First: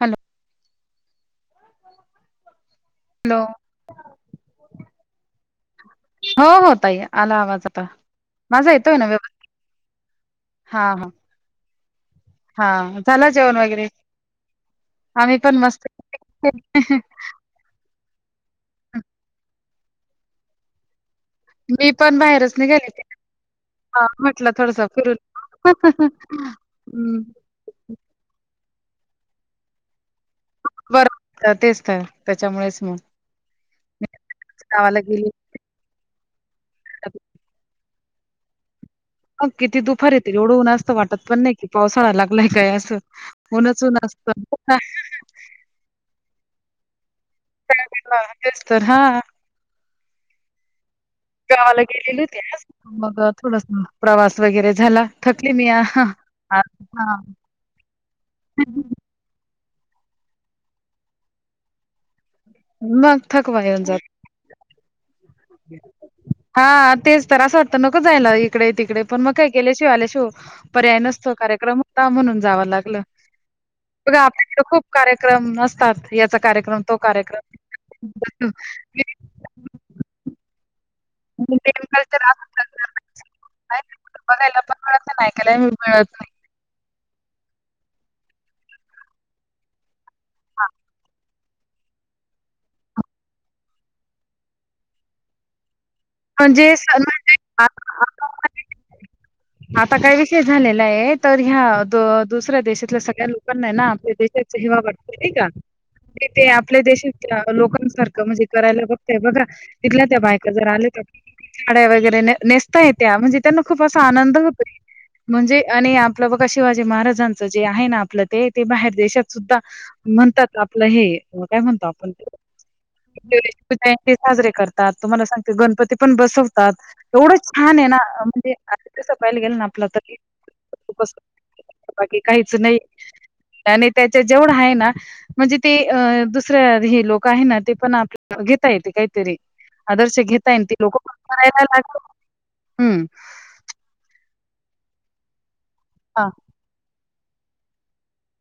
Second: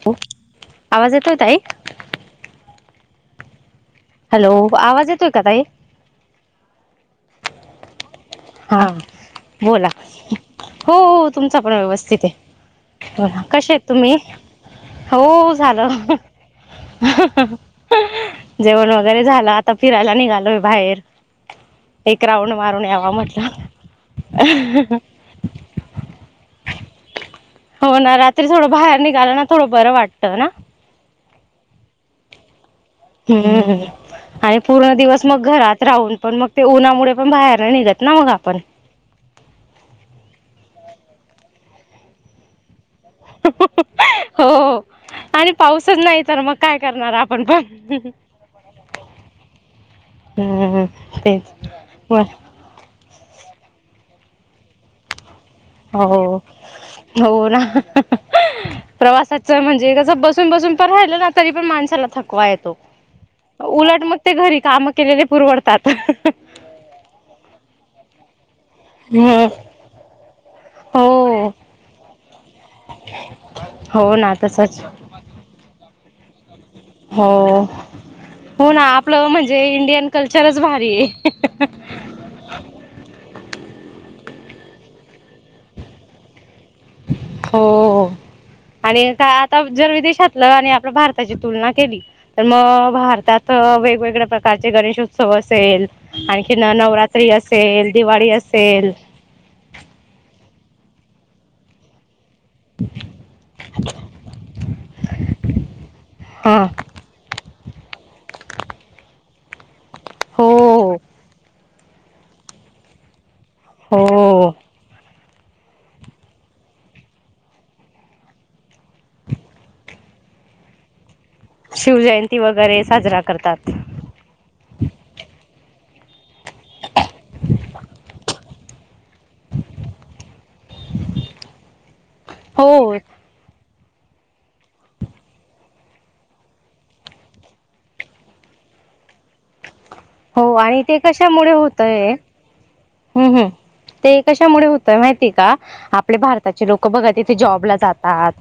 Hello hello, hello, आवाज येतोय का ताई? हो हो, ताई आला आवाज आता. माझा हा. येतोय ना व्यवस्थित बोला. [unintelligible] हा हा हो... हा झाला जेवण वगैरे आम्ही पण मस्त झालं. जेवण, वगैरे झालं. आता फिरायला निघालोय बाहेर. एक राऊंड मारून यावा [unintelligible] म्हटलं हा, म्हटलं थोडस फिरून... हम्. हो, ना रात्री थोडं बाहेर निघाला ना. थोडं बरं वाटतं ना? तर तेच, तर त्याच्यामुळेच. मग हम्म, आणि पूरा गावाला दिवस गेली मग घरात, राहून पण मग - [unintelligible] मग किती दुपार येते [unintelligible] ऊनच ऊन असतं [unintelligible] [unintelligible] हं हं ह, तेच गावाला गेलेली बरं. होती आज मग, थोडस प्रवास वगैरे झाला. थकली मी आज हा हो, हो, हा हो ना, प्रवासाात! मग थकवा येऊन जात [unintelligible] [unintelligible] [unintelligible] हा तेच तर असं वाटतं, नको जायला एक इकडे- तिकडे पण, मग हम्म काय गेल्याशिवाय- आल्याशिवाय पर्याय नसतो. हो कार्यक्रम होता, म्हणून जाव लागलं. हो बघा ना आपल्याकडं तसच खूप कार्यक्रम नसतात, याचा कार्यक्रम तो हो, कार्यक्रम हो ना, आपलं म्हणजे इंडियन कल्चरच भारीय. [unintelligible] बघायला पण मिळत नाही आण ऐकायला बी मिळत नाही. हो, आणि का आता जर विदेशातलं आणि आपल्या भारताची तुलना केली तर मग भारतात वेगवेगळ्या प्रकारचे गणेशोत्सव असेल. आणखी म्हणजे सण नवरात्री म्हणजे असेल, दिवाळी असेल. आता काय विषय झालेला आहे तर ह्या दुसऱ्या देशातल्या सगळ्या लोकांना ना आपल्या देशाचा हेवा वाटतं नाही का. की ते हा आपल्या देशात लोक सारखं म्हणजे करायला बघतय बघा तिथल्या त्या बायका जर आल्या हो साड्या वगैरे नेसता येत्या म्हणजे त्यांना खूप असा आनंद हो होतोय. म्हणजे आणि आपलं बघा शिवाजी महाराजांचं जे आहे ना आपलं ते ते बाहेर देशात सुद्धा म्हणतात. आपलं हे काय म्हणतो आपण शिवजयंती वगैरे साजरा करतात जयंती साजरे करतात तुम्हाला सांगते गण- -पती ते पण बसवतात एवढं छान आहे ना म्हणजे तस पहायला गेल ना आपलं तरप बाकी काहीच हो नाही. आणि त्याच्या जेवढ आहे ना म्हणजे ते दुसऱ्या हे लोक आहे ना ते पण आपल्या घे य कायतरी आदर्श हो घेताय आणि ते कशामुळे होतय. हं. कशामुळे होत माहितीय का आपले हां. भारताचे लोक बघा तिथे जॉबला जातात.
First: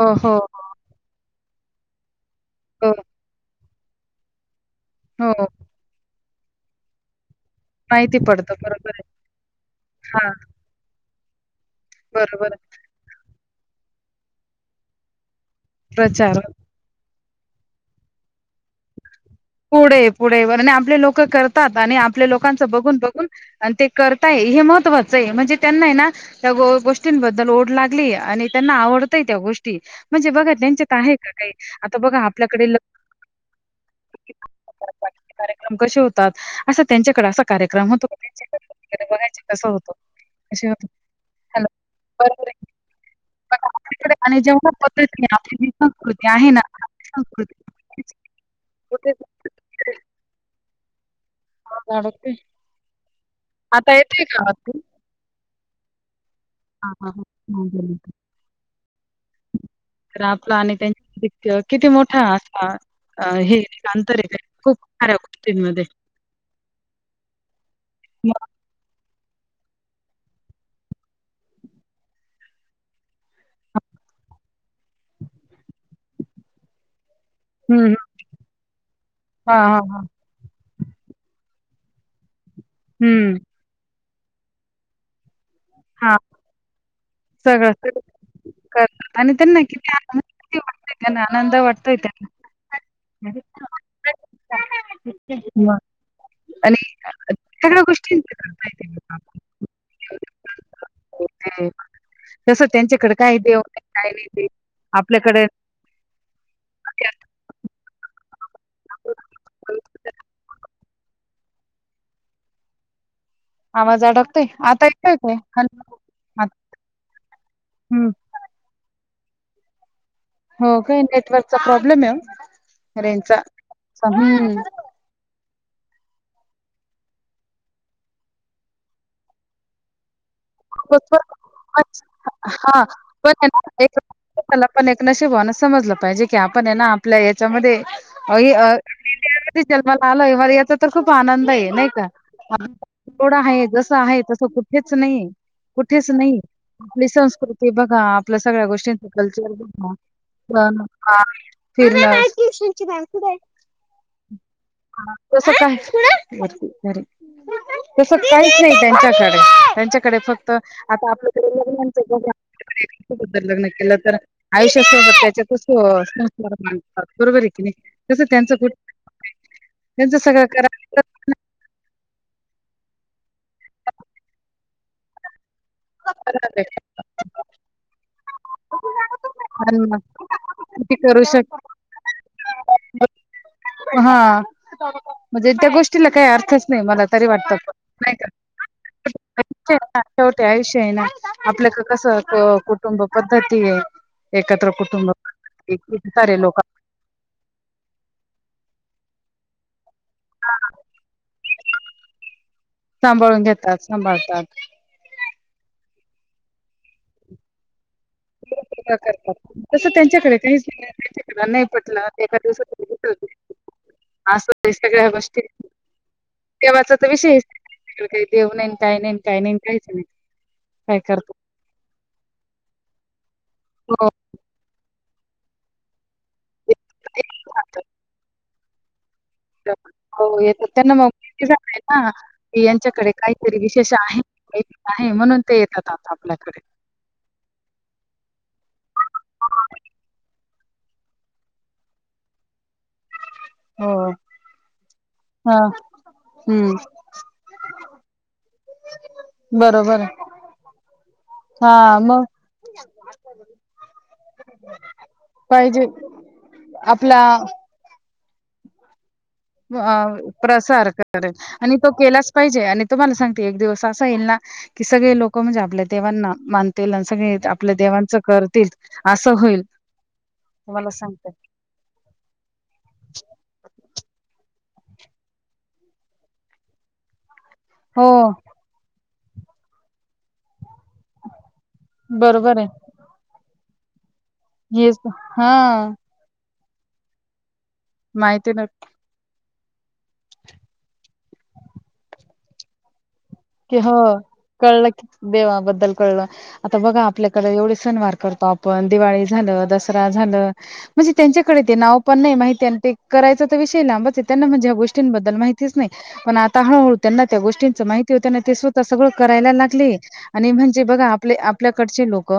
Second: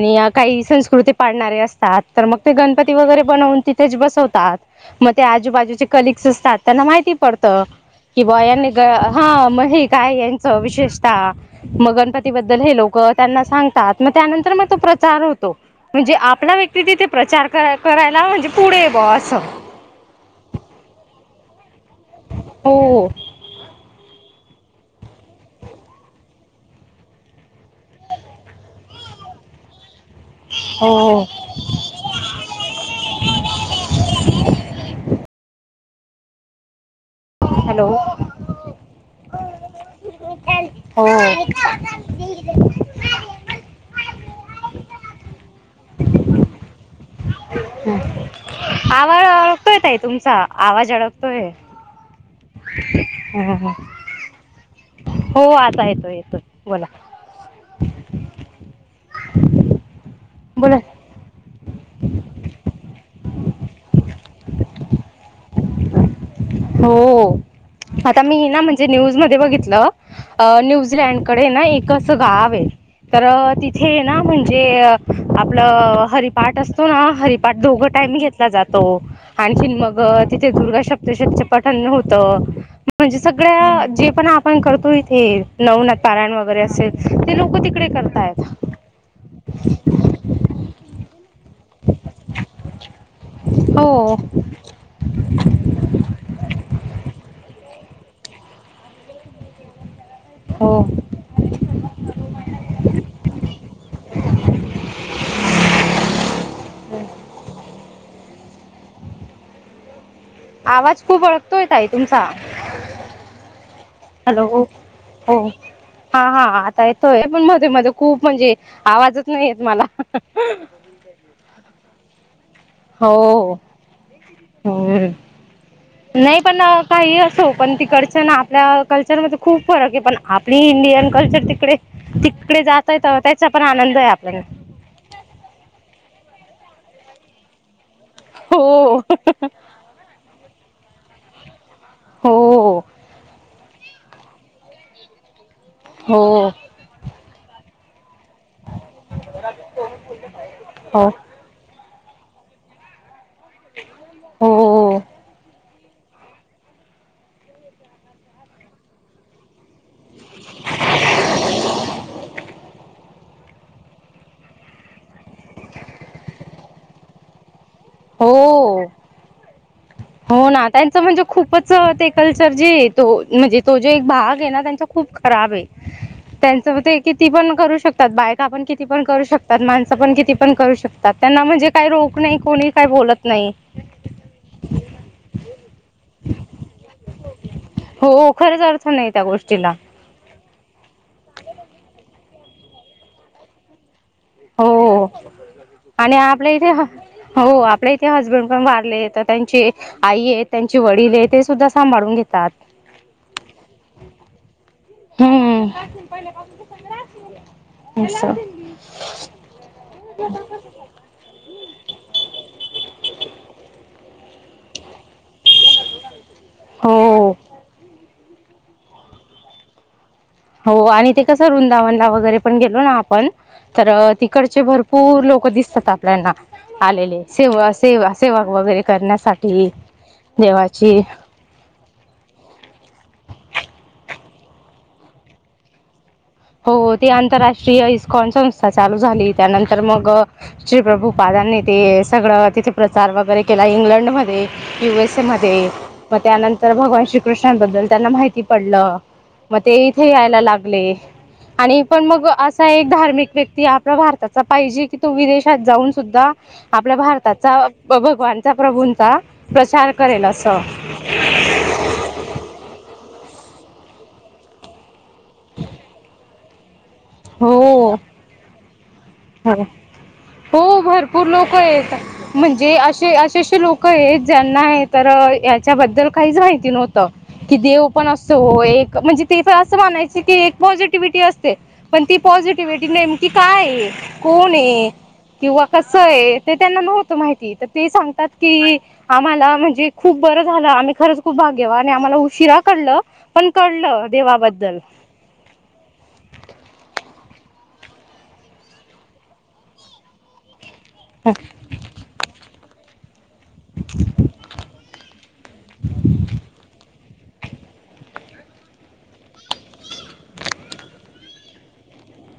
हो, हो, काही हो, संस्कृती पाडणारे असतात. तर मग ते हो, गणपती वगैरे बनवून त ते बसवतात मग ते हो. आजूबाजूचे कलीग्स असतात त्यांना माहिती पडत माहिती की बुवा पडतं यानी ग बरोबर आहे. हा मही काय हां, यांच विशेषतः मग बरोबर आहे. गणपतीबद्दल हे लोक त्यांना सांगतात मग त्यानंतर मग तो प्रचार होतो. तो म्हणजे प्रचार आपला व्यक्ती तिथे प्रचार करायला म्हणजे पुढे ब असं. पुढे पुढे आणि आपले लोक करतात आणि आपल्या लोकांच बघून हो बघून आणि ते कर हे महत्वाचं आहे म्हणजे त्यांना ना त्या गोष्टींबद्दल ओढ लागली आणि त्यांना आवडत. त्या गोष्टी म्हणजे बघा त्यांच्यात आहे हो का काही आता बघा आपल्याकडे [inaudible] कशी होतात. असं त्यांच्याकडे असा कार्यक्रम हॅलो होतो त्यांच्याकडे बघाय कस होत होत हो [unintelligible] आपल्याकडे आणि जेव्हा पतच नाही आपली ही संस्कृती आहे ना. संस्कृती आवाज अळकतोय ताई तुमचा आवाज अड होय हा. आता येतोय का आवाज हो आता येतो येतोय. बोला ह हा ह तर. आणि बोला त्यांनी किती मोठा असा हे अंतर खूप तीन मध्ये. हो आता मी ना म्हणजे न्यूज म बघितलं न्यूझीलड कडे ना एक असं गाव आहे. तर तिथे ना म्हणजे आपलं हरिपाठ असतो ना हरी - पाठ हं, दोघं हं. टाइम घेतला जातो हां, आणखी हां, मग हां. तिथे दुर्गाशक्त चं पठण होत म्हणजे हं. सगळ्या जे पण आपण करतो इथे नवनाथ हां, पारायण वगैरे असेल ते लोक सगळं तिकडे सगळं. करताय. आणि त्यां ना कितीन वाटतय त्यांना आनंद वाटतय त्यांना. हो [unintelligible] आणि सगळ्या गोष्टी करतातं. हो तसं त्यांच्याकडे काय देव काय नाही ते आपल्याकडे [unintelligible] [unintelligible] आवाज खूप अडखतोय ताई तुमचा. आवाज अडकतय हॅलो आता येतेय हो काय? हा हा आत आता येतोय, पण मध्ये मध्ये हम्म. खूप म्हणजे, आवाजच नाही येत मला. [unintelligible] हो काय नेटवर्कचा प्रॉब्लेमय? हो, होय. नाही पण, काही असो पण तीकडच ना आपल्या कल्चरमध्ये खूप फरकय पण आपली इंडियन खूपच कल्चर तिकडे -तिकडे हा जातयेत त्याचा पण आनंद आहे आपल्याला. [unintelligible] समजल पाहिजे की, आपण ना आपल्या याच्यामध्ये इ अ हो [unintelligible] जन्मला आलोय याचा तर खूप आनंदय, नाही का? हो हो [unintelligible] हाय जसं आहे तसं कुठेच नाहीे. कुठेच नाही. हो आपली संस्कृती बघा आपल्या सगळ्या गोष्टींचा कल्चर [unintelligible] [unintelligible] फिरण हो [unintelligible] तस काय [inaudible] [inaudible] तस काहीच नाही त्यांच्याकडे त्यांच्याकडे फक् क्त आता आपल्याकडे [unintelligible] लग्न केलं तर, आयुष्यासोबत त्याच्यातच संस्कार मानतात, बरोबरय की नाही. तसं त्यांचं कुठ हो त्यांचं सगळं हो ना, त्यांचं करा म्हणजे खूपच ते कल्चर जे तो म्हणजे तो जो एक भागय ना, त्यांचा खूप खराबय. [unintelligible] त्यांचं ते किती पण करू शकतात, बायका पण किती पण करू शकतात, आणि माणसं मग पण किती पण करू किती शकतात. ना शक म्हणजे काही रोख नाही, कोणी काही बोलत नाही. हा म्हणजे त्या गोष्टीला काही अर्थच नाही, मला तरी वाटत. का हो खरं झा [unintelligible] ना शेवटी आयुष्य आहे ना, आपल्याकड कसं कुटुंब पद्धतीय. हो, आणि सारे आपल्या लोक इथे हा हो आपल्या इथे हजबंड पण वारले तर, त्यांची आईय त्यांचे वडीलयत ते सुद्धा सांभाळून घेतात. सांभाळून घेतात, सांभाळतात. हम्म [unintelligible] [unintelligible] सगळं करतात. तसं त्यांच्याकडेही [unintelligible] त्यांच्याकडे नाही पटलं एका दिवसात [unintelligible] असं सगळ्या गोष्टी, देवाचा तर हो विषयच [unintelligible] काय. देव नाही न, काय नाही न, काय नाही न कायच नाही. हो काय आणि ते करतो कसं वृंदावनला वगैरे पण गेलो ना आपण, तर हो अ तिकडचे भरपूर लोक दिसतात आपल्याना, आलेले. सेवा, सेवा, सेवा वगैरे करण्यासा [unintelligible] हो येत्यात त्यांना मग माहिती झालय ना की, यांच्याकडे काहीतरी विशेष आहे. [unintelligible] नाही म्हणून ते येतात आता. आपल्याकडे हो ते आंतरराष्ट्रीय इस्कॉन संस्था चालू झाली. त्यानंतर मग श्री प्रभू पादांनी ते सगळं तिथे प्रचार वगैरे केला, इंग्लंड हो मध्ये, यु एस ए हा मध्ये, मग त्यानंतर हम्म भगवान श्रीकृष्णांबद्दल त्यांना माहिती पडलं, मग ते बरोबर इथे आहे यायला लागले. आणि पण मग असा एक धार्मिक व्यक्ती आपला भारताचा पाहिजे की, तो विदेशात पाहिजे जाऊन सुद्धा आपल्या आपला भारताचा, भगवानचा, प्रभूंचा प्रचार करेल असं प्रसार करेल आणि तो केलाच पाहिजे आणि तुम्हाला सांगते, एक दिवस असा येईल ना, सगळे लोक म्हणजे आपल्या देवांना मान ते सगळे आपल्या हो देवांचं करतील असं होईल हो हो तुम्हाला भरपूर सांगते लोक आहेत म्हणजे असे असे असे लोक आहेत ज्यांना याच्याबद्दल काहीच माहिती नव्हत की देव पण हो असत म्हणजे ते असं म्हणायच की एक पॉझिटिव्हटी असते पण ती बरोबर आहे पॉझिटिव्हटी नेमकी काय कोण आहे हेच हा किंवा कस आहे ते त्यांना नव्हतं माहिती तर ते सांगतात माहिती न की आम्हाला जे खूप बरं झालं आम्ही खरच खूप भाग्यवान आहे आणि आम्हाला उशिरा कळल की हो कळला क देवा बद्दल कळल आता बघा आपल्याकडे एवढे सणवार करतो आपण दिवाळी झालं दसरा झालं म्हणजे त्यांच्याकडे ते नाव पण नाही माहिित ते करायचा तर विषय लांबच आहे त्यांना म्हणजे ह गोष्टींबद्दल माहितीच नाही पण आता हळूहळू त्यांना त्या गोष्टींच माहिती होतना ते स्वतः सगळ करायला लागले आणि म्हणजे बघा आप आपल्याकडचे लोक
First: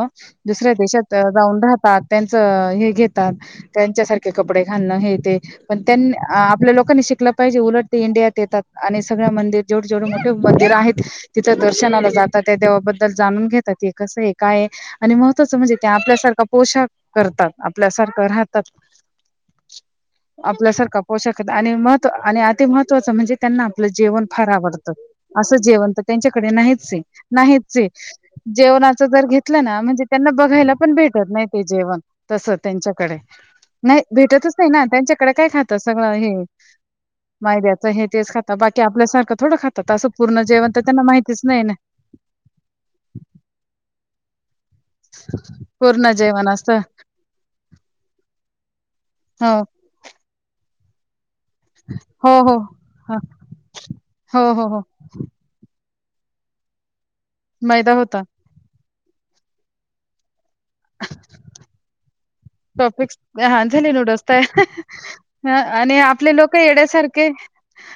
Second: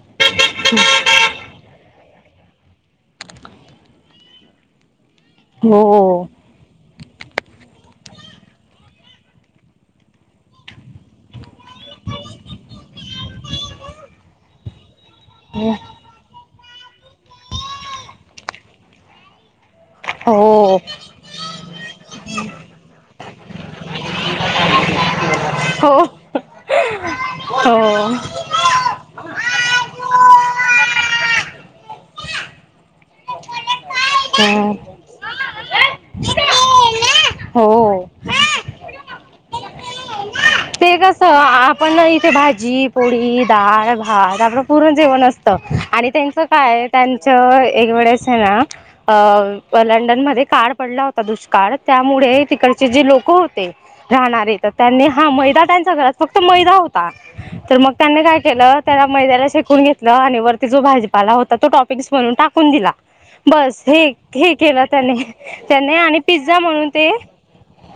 दुसऱ्या देशात जाऊन राहतात त्यांचं हे घेतात त्यांच्यासारखे कपडे खाणं हे पण त्यां हो आपल्या लोकांनी श लं पाहिजे उलट ते इंिया येतात आणि सगळ्या मंदिर जोड जोड मंदिर आहेत तिथं दर्शनाला जातात त्या देवाबद्दल जाणून घेतात हे कसं आहे काय आणि महत्त्वाचं म्हणजे ते आपल्यासारखा पोशाख करतात आपल्यासारखं राहतात [inaudible] हो आपल्यासारखं पोषकत आणि महत्व आणि अति महत्त्वाचं म्हणजे त्यांना आपलं जेवण फार आवडतं असं जेवण तर हो त्यांच्याकडे नाहीच आहे नाहीच हो जेवणाच जर घेतलं ना म्हणजे त्यांना बघायला पण भेटत नाही ते जेवण तसं त्यांच्याकडे नाही भेटतच नाही ना त्यांच्याकडे काय खातं सगळं हे मैद्याच हे तेच खातात बाकी आपल्यासारखं थोडं खाता ते कस आपण इथे भाजी पोळी डाळ भात आप पूर्ण जेवण असत आणि पूर्ण त्यांचं जेवण असतं काय त्यांच एक वळेस आहे ना हो अ लंडन मध्ये का पडला होता दुष्काळ हो, त्यामुळे हो. तिकडचे जे हां. लोक होते हो, राहणारे हो, तर हो. त्यांनी हा मैदा त्यांच्या घर फक्त मैदा होता तर मग मैदा त्यांनी होता. काय केलं त्याला मैद्याला शेकून घेतलं आणि वर जो भाजपाला होता तो टॉपिक्स म्हणून टाकून दिला टॉपिक्स हां, बस झाले हे नूडल्स हे तयार केलं त्याने हां त्याने आणि आपले पिझ्झा लोकं म्हणून ते येड्यासारखे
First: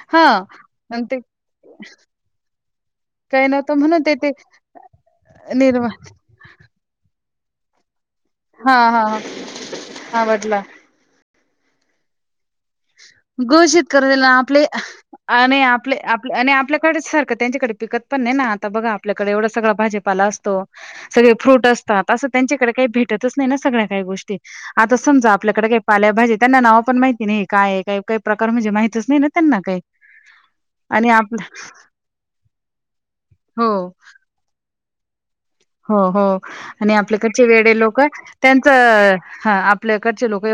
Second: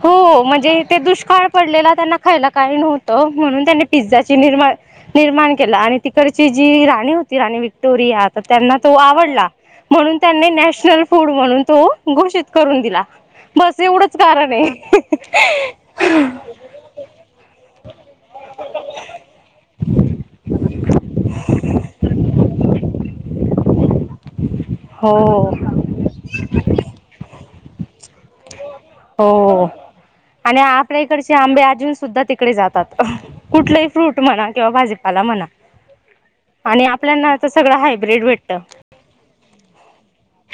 हो हां. म्हणजे ते आणि दुष्काळ पडलेला त्यांना खायला काही नव्हतं काही म्हणून नव्हतं त्यांनी ते ते पिझ्झाची निर्माण निर्माण केला निर्मा आणि तिकडची जी राणी होती आणि विक्टोरिया तर त्यांना हां, तो हां, हां. आवडला म्हणून त्यांने आवडला. नाश ड म्हणून तो घोषित करून दिला बस घोषित करून एवढंच दि कारण आपले आहे आणि आपले आप आणि आपल्याकडे सारखं त्यांच्याकडे पिकत पण नाही आता बघा आपल्याकडे एवढा सगळा भाजीपाला असतो सगळे फ्रूट असतात असं त्यांच्याकडे काही भेट नाही सगळ्या काही गोष्टी आता हो समजा आपल्याकडे काही पाल्या भाजी त्यांना नाव पण माहिती नाही काय का काही प्रकार म्हणजे माहितच नाही ना त्यांना हो काही आणि आपल्या इकडचे आंबे अजून सुद्धा तिकडे जातात हो, कुठलेही फ्रूट म्हणा किंवा भाजी आला म्हणा हो हो आणि आपल्याना आपल्याकडचे तर वेडे सगळं लोक हायब्रीड भेटतं त्यांच आपल्याकडचे लोक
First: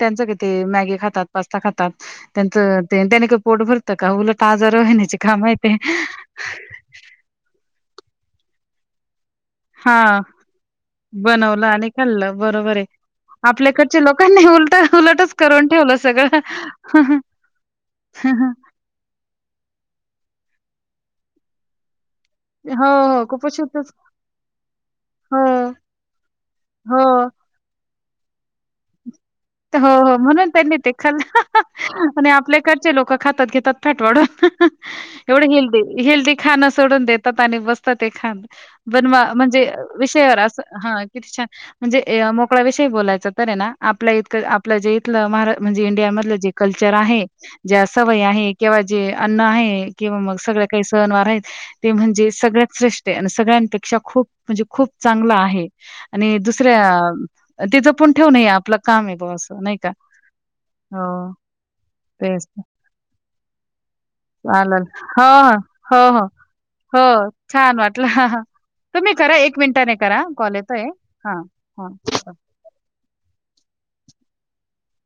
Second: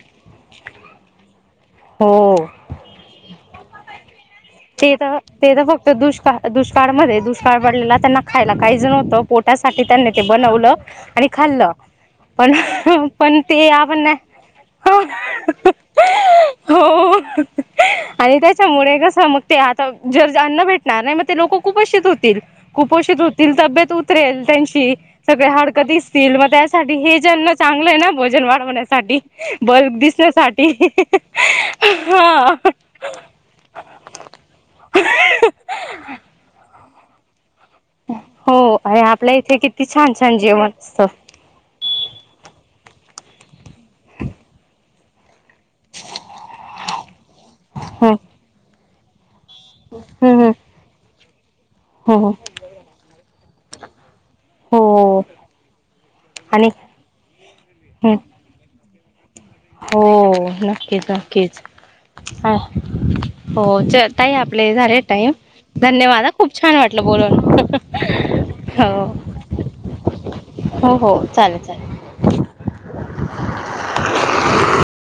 त्यां मॅगी खातात पास्ता खातात हो त्यांच पोट भरत का उल ते तर ते तर फक्त दुष्काळ दुष्काळमध्ये दुष्काळ पडलेला त्यांना खायला काही जणवतं पोट त्यासाठी त्यांनी हां, ते बनवलं आणि बनवलं खाल्लं आणि खाल्लं पण बरोबर आहे. पण ते आपल्याकडच्या आपण लोकांनी उलट उलटच करून ठेवलं सगळं हो ज अन्न भेटणार नाही मग ते लोक कुपेशीित होते हो, कुपोषित हो. होतील कुपोषितच तब्येत उतरेल त्यांची हो, सगळे हडकत दिसतील मग त्यासाठी हो. भजन चांग आहे ना भोजन वाढव हो हो म्हणून त्यांनी ते खाल्लं आणि हा आपल्याकडचे लोक खातात घेतात फटवडून एवढं हेल्दी हेल्दी खाणं सोडून देतात [inaudible] हो अरे आपल्या इथे किती छान छान जेवण असतं बोलायच त ना आपल्या इक आपलं जे इथ मा म्हणजे इंडिया मधलं जे कल्चर आहे जे सवय आहे किंवा जे अन्न आहे किंवा मग हम्म हम्म सगळ काही सहनवार आहेत ते म्हणजे हो सगळ्यात श्रेष्ठ आहे आणि सगळ्यांपेक्षा खूप म्हणजे खूप हो चांगला आहे आणि दुसऱ्या तिचं पण हम्म ठेव नये आपलं काम आहे बुवा असं नाही का? हो हो नक्कीच नक्कीच तेच हो चल. ताई आपले चालेल. झाले हो, टाईम हो. हो, धन्यवाद हो. ह खूप छान वाटलं हो छान वाटलं. बोलून हो. तुम्ही करा एक मिनिटाने करा कॉल येतोय हो हो हा चालेल चालेल हां. [inaudible]